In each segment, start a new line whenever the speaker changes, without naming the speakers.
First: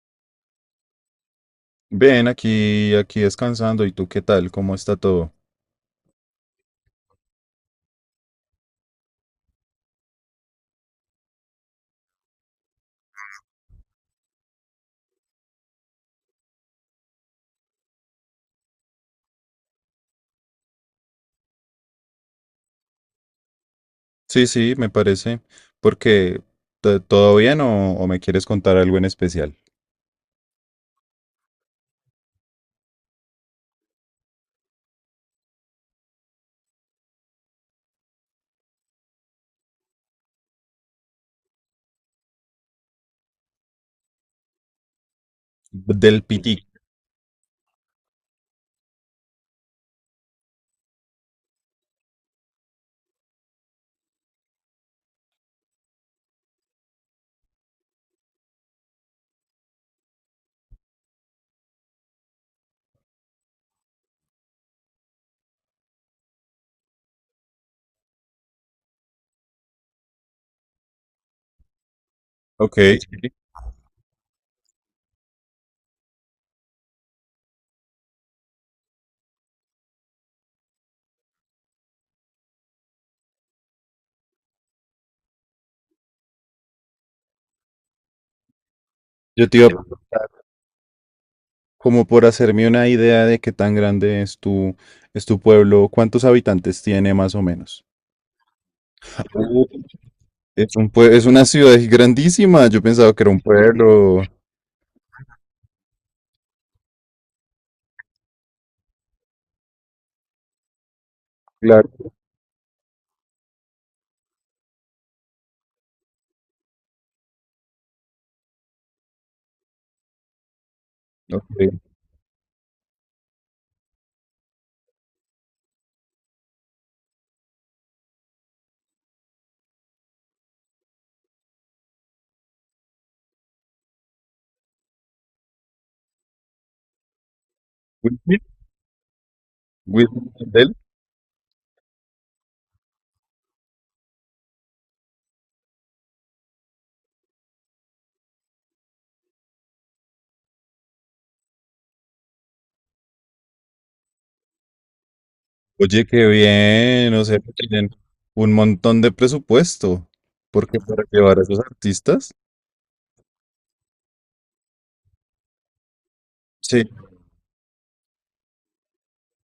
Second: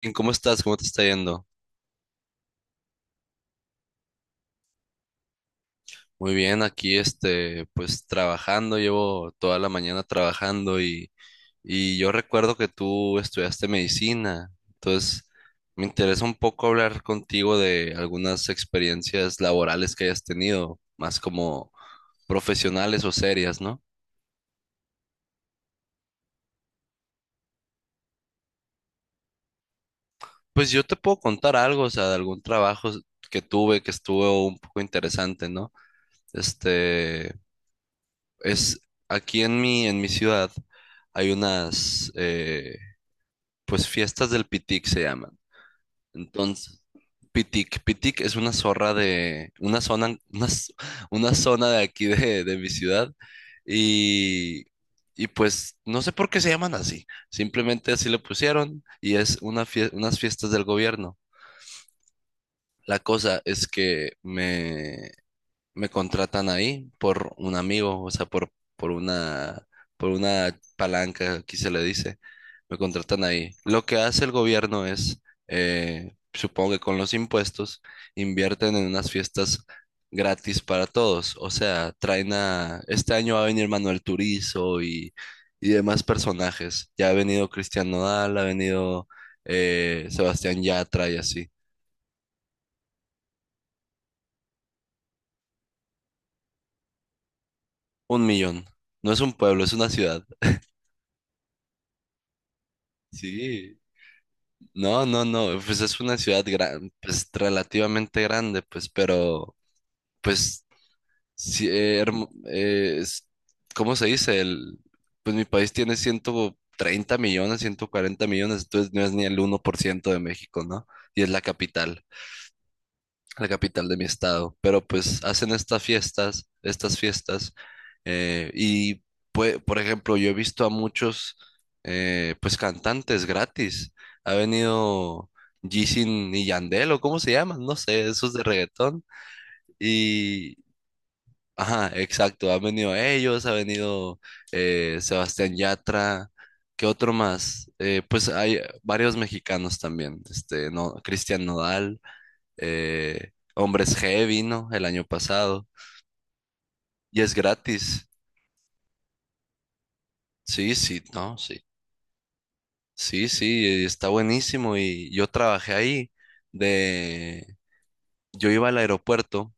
Bien, ¿cómo estás? ¿Cómo te está yendo?
Bien, aquí descansando. ¿Y tú qué tal? ¿Cómo está todo?
Muy bien, aquí este, pues trabajando, llevo toda la mañana trabajando y yo recuerdo que tú estudiaste medicina, entonces me interesa un poco hablar contigo de algunas experiencias laborales que hayas tenido, más como profesionales o serias, ¿no?
Sí, sí, me parece. Porque, ¿todo bien o me quieres contar algo en especial?
Pues yo te puedo contar algo, o sea, de algún trabajo que tuve que estuvo un poco interesante, ¿no? Este, Es aquí en mi ciudad hay unas, pues fiestas del Pitic se llaman.
Del Piti.
Entonces, Pitic, Pitic es una zona, una zona de aquí de mi ciudad. Y, y pues no sé por qué se llaman así. Simplemente así le pusieron y es unas fiestas del gobierno. La cosa es que me contratan ahí por un amigo, o sea, por una palanca, aquí se le dice,
Ok.
me contratan
Sí.
ahí. Lo que hace el gobierno es, supongo que con los impuestos, invierten en unas fiestas gratis para todos, o sea, este año va a venir Manuel Turizo y demás personajes, ya ha venido Cristian Nodal, ha venido
Yo te iba
Sebastián Yatra y así,
como por hacerme una idea de qué tan grande es tu pueblo, cuántos habitantes tiene más o menos.
1 millón. No es un pueblo, es una ciudad.
Es una ciudad grandísima. Yo pensaba que era un
Sí.
pueblo.
No, no, no, pues es una ciudad pues relativamente grande, pues, pero, pues, sí,
Claro.
¿cómo se dice? Pues mi país tiene 130 millones, 140 millones, entonces no es ni el 1% de México, ¿no? Y es la
Ok.
capital la capital de mi estado, pero pues hacen estas fiestas, eh, y por ejemplo, yo he visto a muchos, pues cantantes gratis, ha venido Jisin y Yandel, o cómo se llaman, no sé, esos
Whitney,
de reggaetón,
Whitney,
y,
Mandel.
ajá, exacto, han venido ellos, ha venido Sebastián Yatra. ¿Qué otro más? Pues hay varios mexicanos también, este, no, Cristian Nodal, Hombres G vino el año pasado
Oye, qué bien.
y
O
es
sea, que tienen
gratis.
un montón de presupuesto.
Sí,
Porque para
sí, no,
llevar a esos
sí.
artistas.
Sí, sí, está buenísimo y yo trabajé ahí,
Sí.
de yo iba al aeropuerto,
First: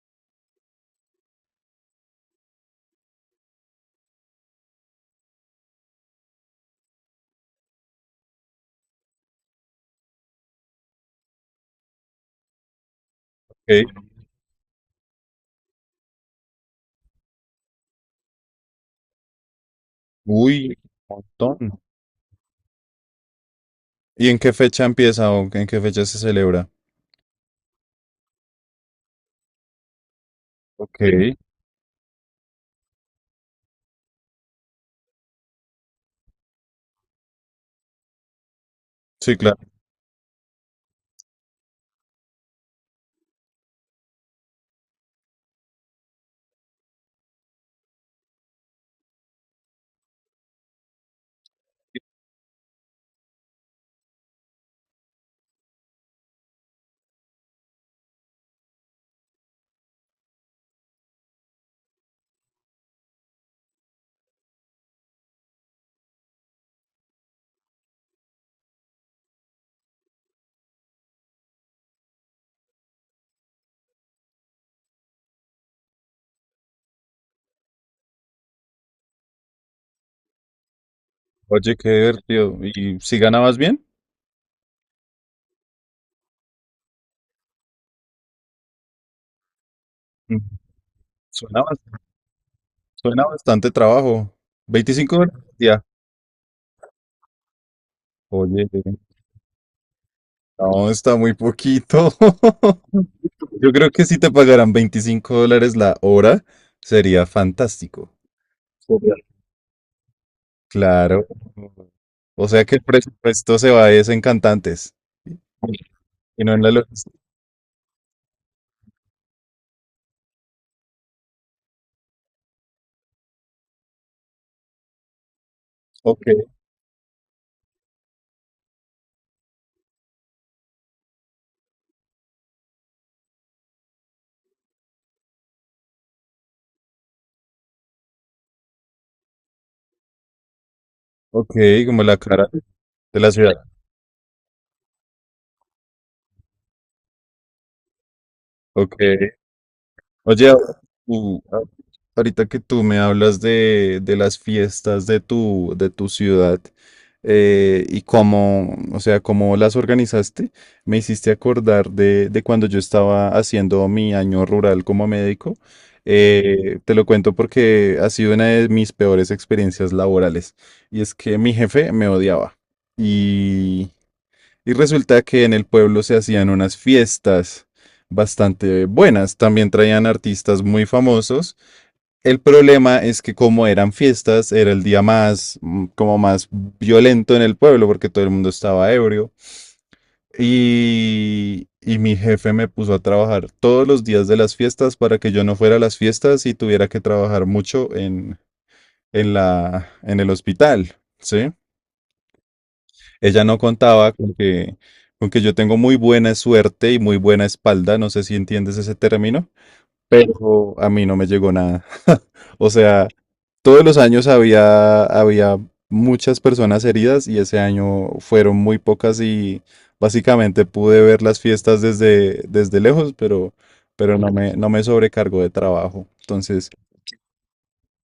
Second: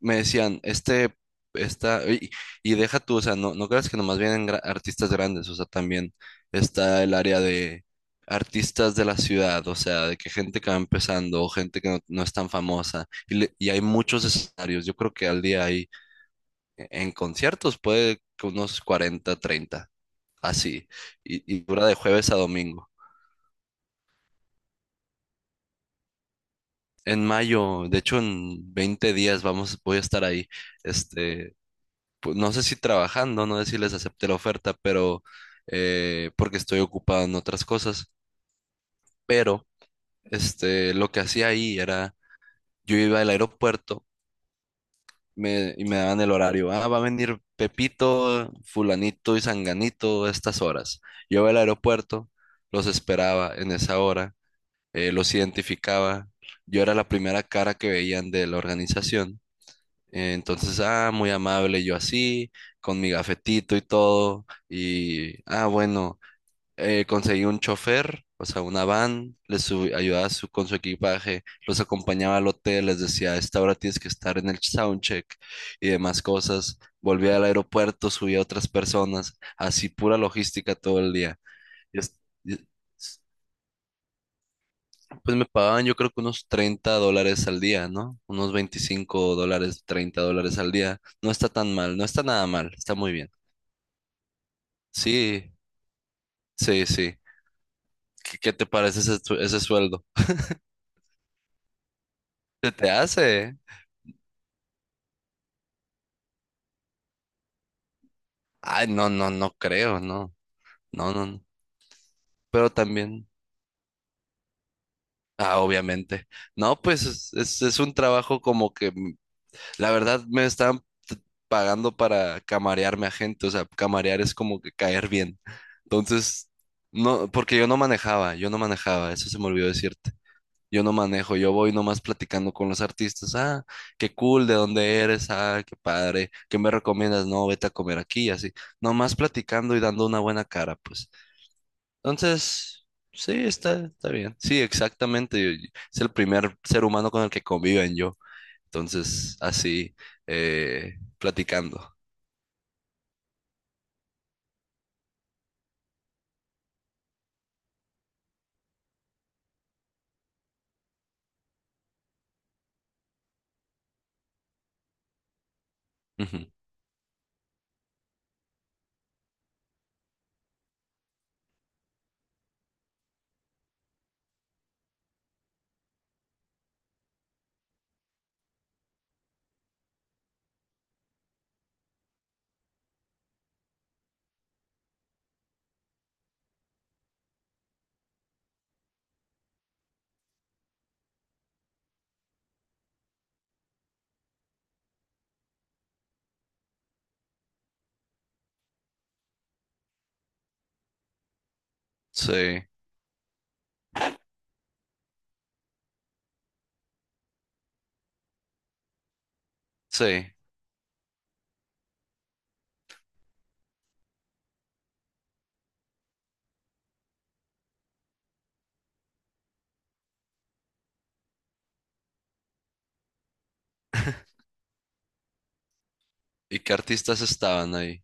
me decían, "Este, esta y deja tú, o sea, no no creas que nomás vienen artistas grandes, o sea, también está el área de artistas de la ciudad, o sea, de que gente que va empezando o gente que no, no es tan famosa y hay
Ok.
muchos escenarios. Yo creo que al día hay en conciertos puede que unos 40, 30
Uy,
así.
un
Y
montón.
dura de jueves a domingo.
¿Y en qué fecha empieza o en qué fecha se celebra?
En mayo, de hecho en 20 días voy a estar ahí.
Ok.
Este, no sé si trabajando, no sé si les acepté la oferta, pero porque estoy ocupado en otras cosas.
Sí, claro.
Pero este, lo que hacía ahí era, yo iba al aeropuerto, y me daban el horario. Ah, va a venir Pepito, fulanito y sanganito a estas horas. Yo iba al aeropuerto, los esperaba en esa hora, los identificaba. Yo era la primera cara que veían de la organización. Entonces, ah, muy amable yo así, con mi gafetito y todo. Y, ah, bueno, conseguí un chofer, o sea, una van, ayudaba con su equipaje, los acompañaba al hotel, les decía, a esta hora tienes que estar en el soundcheck y demás cosas. Volvía al aeropuerto, subía a otras personas, así pura logística todo el día.
Oye, qué
Y es-
divertido.
y-
¿Y si ganabas bien?
Pues me pagaban yo creo que unos $30 al día, ¿no? Unos $25, treinta
Mm,
dólares al día. No está
Suena,
tan mal,
bas-
no está nada mal, está muy
suena
bien.
bastante trabajo. 25 horas al
Sí,
día.
sí, sí. ¿Qué te
Oye.
parece ese sueldo?
No, está muy poquito.
¿Se te hace? ¿Eh?
Yo creo que si te pagaran $25 la hora, sería fantástico.
Ay, no,
Genial.
no, no creo, no, no, no,
Claro.
no.
O sea
Pero
que el
también,
presupuesto se va es en cantantes
ah, obviamente.
y no en la
No, pues
logística.
es un trabajo como que, la verdad, me están t- pagando para camarearme a gente, o sea, camarear es como que caer bien.
Ok,
Entonces, no, porque yo no manejaba, eso se me olvidó decirte. Yo no manejo, yo voy nomás platicando con los artistas, ah, qué cool, ¿de dónde eres? Ah, qué padre, ¿qué me recomiendas? No, vete a comer aquí, y así. Nomás platicando y dando una buena cara, pues.
ok, como la cara
Entonces,
de la
sí,
ciudad.
está bien. Sí, exactamente. Es el primer ser humano con el que conviven yo.
Ok.
Entonces, así,
Oye, tú, a-
platicando.
ahorita que tú me hablas de, las fiestas de tu ciudad, y cómo, o sea, cómo las organizaste, me hiciste acordar de cuando yo estaba haciendo mi año rural como médico.
Ujú.
Te lo cuento porque ha sido una de mis peores experiencias laborales y es que mi jefe me odiaba y resulta que en el pueblo se hacían unas fiestas bastante buenas. También traían artistas muy famosos. El problema es que como eran fiestas, era el día más, como más violento en el pueblo porque todo el mundo estaba ebrio. Y mi jefe me puso a trabajar todos los días de las fiestas para que yo no fuera a las fiestas y tuviera que trabajar mucho en, en el hospital, ¿sí?
Sí,
Ella no contaba con que, yo tengo muy buena suerte y muy buena espalda, no sé si entiendes ese término,
sí.
pero a mí no me llegó nada. O sea, todos los años había muchas personas heridas y ese año fueron muy pocas y básicamente pude ver las fiestas desde lejos, pero no me sobrecargó de trabajo.
¿Y
Entonces,
qué artistas estaban ahí?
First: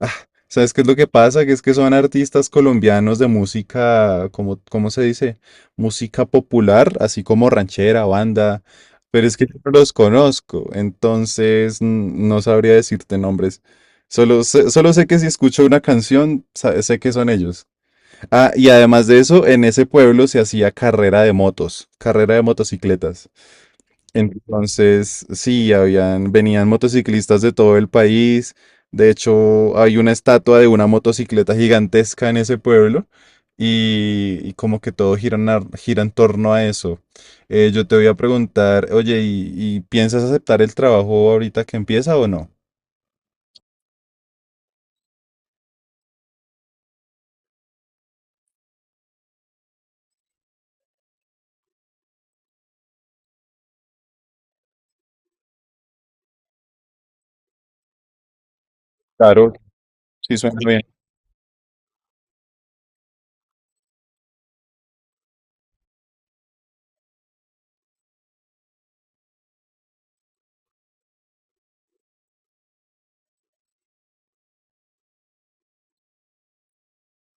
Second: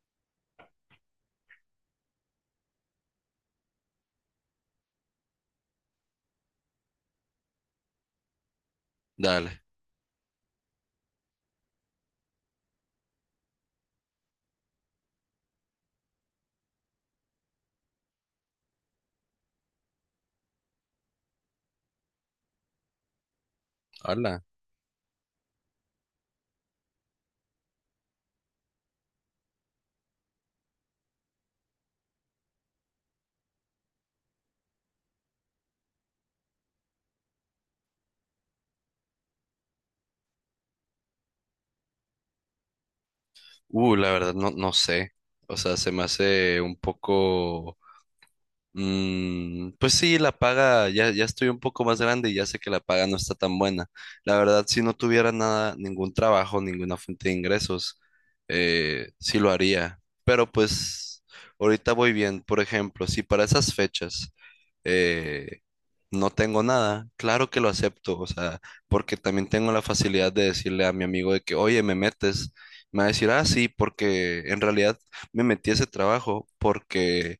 ah, ¿sabes qué es lo que pasa? Que es que son artistas colombianos de música, como, ¿cómo se dice? Música popular, así como ranchera, banda, pero es que yo
Dale.
no los conozco, entonces no sabría decirte nombres. Solo sé que si escucho una canción, sé que son ellos. Ah, y además de eso, en ese pueblo se hacía carrera de motos, carrera de motocicletas.
Hola.
Entonces, sí, venían motociclistas de todo el país. De hecho, hay una estatua de una motocicleta gigantesca en ese pueblo y como que todo gira, gira en torno a eso. Yo te voy a preguntar, oye, ¿y piensas aceptar el trabajo ahorita que empieza o no?
La verdad, no, no sé. O sea, se me hace un poco. Pues sí, la paga, ya, ya estoy un poco más grande y ya sé que la paga no está tan buena. La verdad, si no tuviera nada, ningún trabajo, ninguna fuente de ingresos, sí lo
Claro,
haría.
sí
Pero
suena bien.
pues ahorita voy bien. Por ejemplo, si para esas fechas eh, no tengo nada, claro que lo acepto. O sea, porque también tengo la facilidad de decirle a mi amigo de que, oye, me metes. Me va a decir, ah, sí, porque en realidad me metí a ese trabajo porque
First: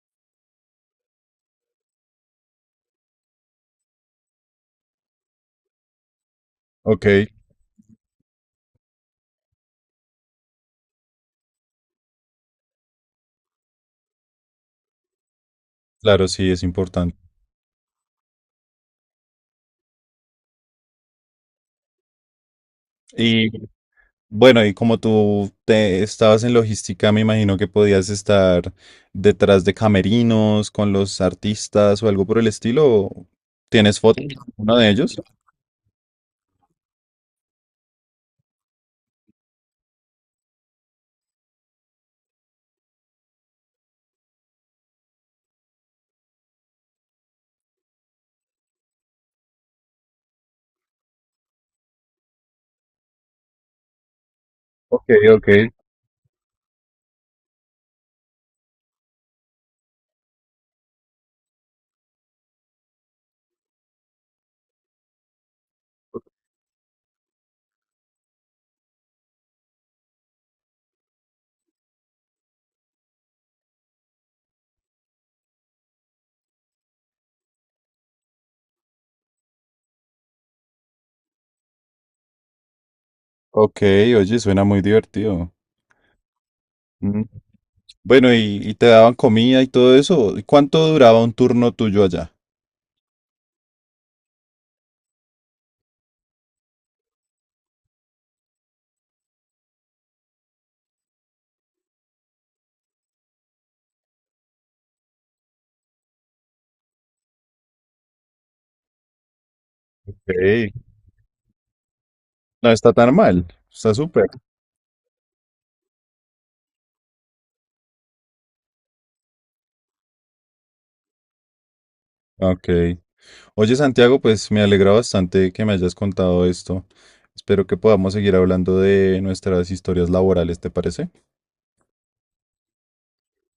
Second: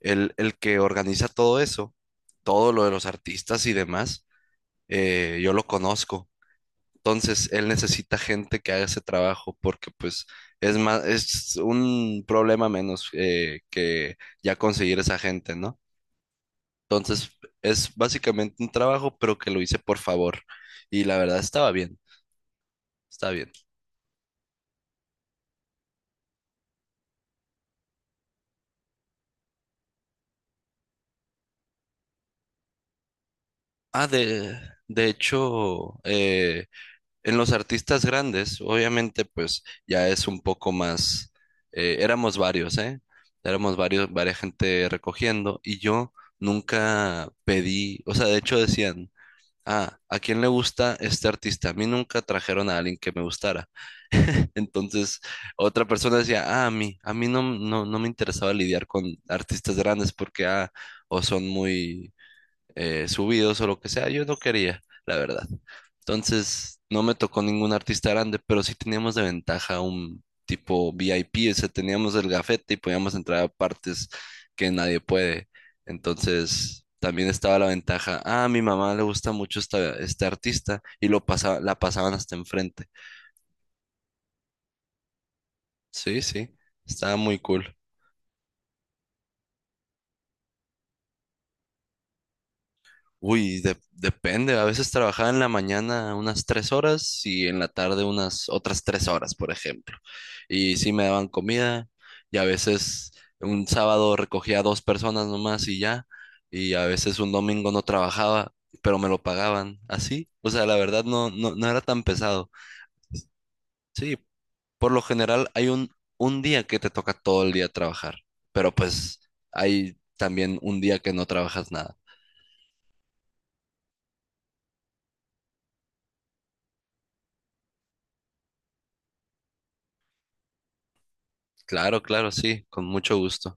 el que organiza todo eso, todo lo de los artistas y demás, yo lo conozco.
Ok,
Entonces, él necesita gente que haga ese trabajo porque pues es más, es un problema menos, que ya conseguir esa gente, ¿no?
claro, sí, es importante.
Entonces, es básicamente un trabajo, pero que lo hice por favor. Y la verdad estaba bien, está bien.
Bueno, y como tú te estabas en logística, me imagino que podías estar detrás de camerinos con los artistas o algo por el estilo. ¿O tienes
Ah,
fotos, sí, uno de
de
ellos?
hecho, en los artistas grandes, obviamente, pues ya es un poco más, éramos varios, ¿eh? Éramos varias gente recogiendo y yo nunca pedí, o sea, de hecho decían, ah, ¿a quién le gusta este artista? A mí nunca trajeron a alguien que me gustara.
Ok,
Entonces,
ok.
otra persona decía, ah, a mí no, no, no me interesaba lidiar con artistas grandes porque, ah, o son muy subidos o lo que sea, yo no quería, la verdad. Entonces, no me tocó ningún artista grande, pero sí teníamos de ventaja un tipo VIP, o sea, teníamos el gafete y podíamos entrar a partes que nadie puede. Entonces, también estaba la ventaja, ah, a mi mamá le gusta mucho este artista y la pasaban hasta enfrente.
Ok, oye, suena muy divertido.
Sí, sí, estaba
Mm.
muy cool.
Bueno, y te daban comida y todo eso. ¿Y cuánto duraba un turno tuyo allá?
Uy, depende. A veces trabajaba en la mañana unas 3 horas y en la tarde unas otras 3 horas, por ejemplo. Y sí me daban comida y a veces un sábado recogía a dos personas nomás y ya. Y a veces un domingo no trabajaba, pero me lo pagaban así.
Ok,
O sea, la verdad no, no, no era tan pesado.
no está tan mal. Está
Sí,
súper.
por lo general hay un día que te toca todo el día trabajar, pero pues hay también un día que no trabajas nada.
Ok. Oye, Santiago, pues me alegra bastante que me hayas contado esto. Espero que podamos seguir hablando de nuestras historias laborales, ¿te parece?
Claro, claro, sí, con mucho gusto.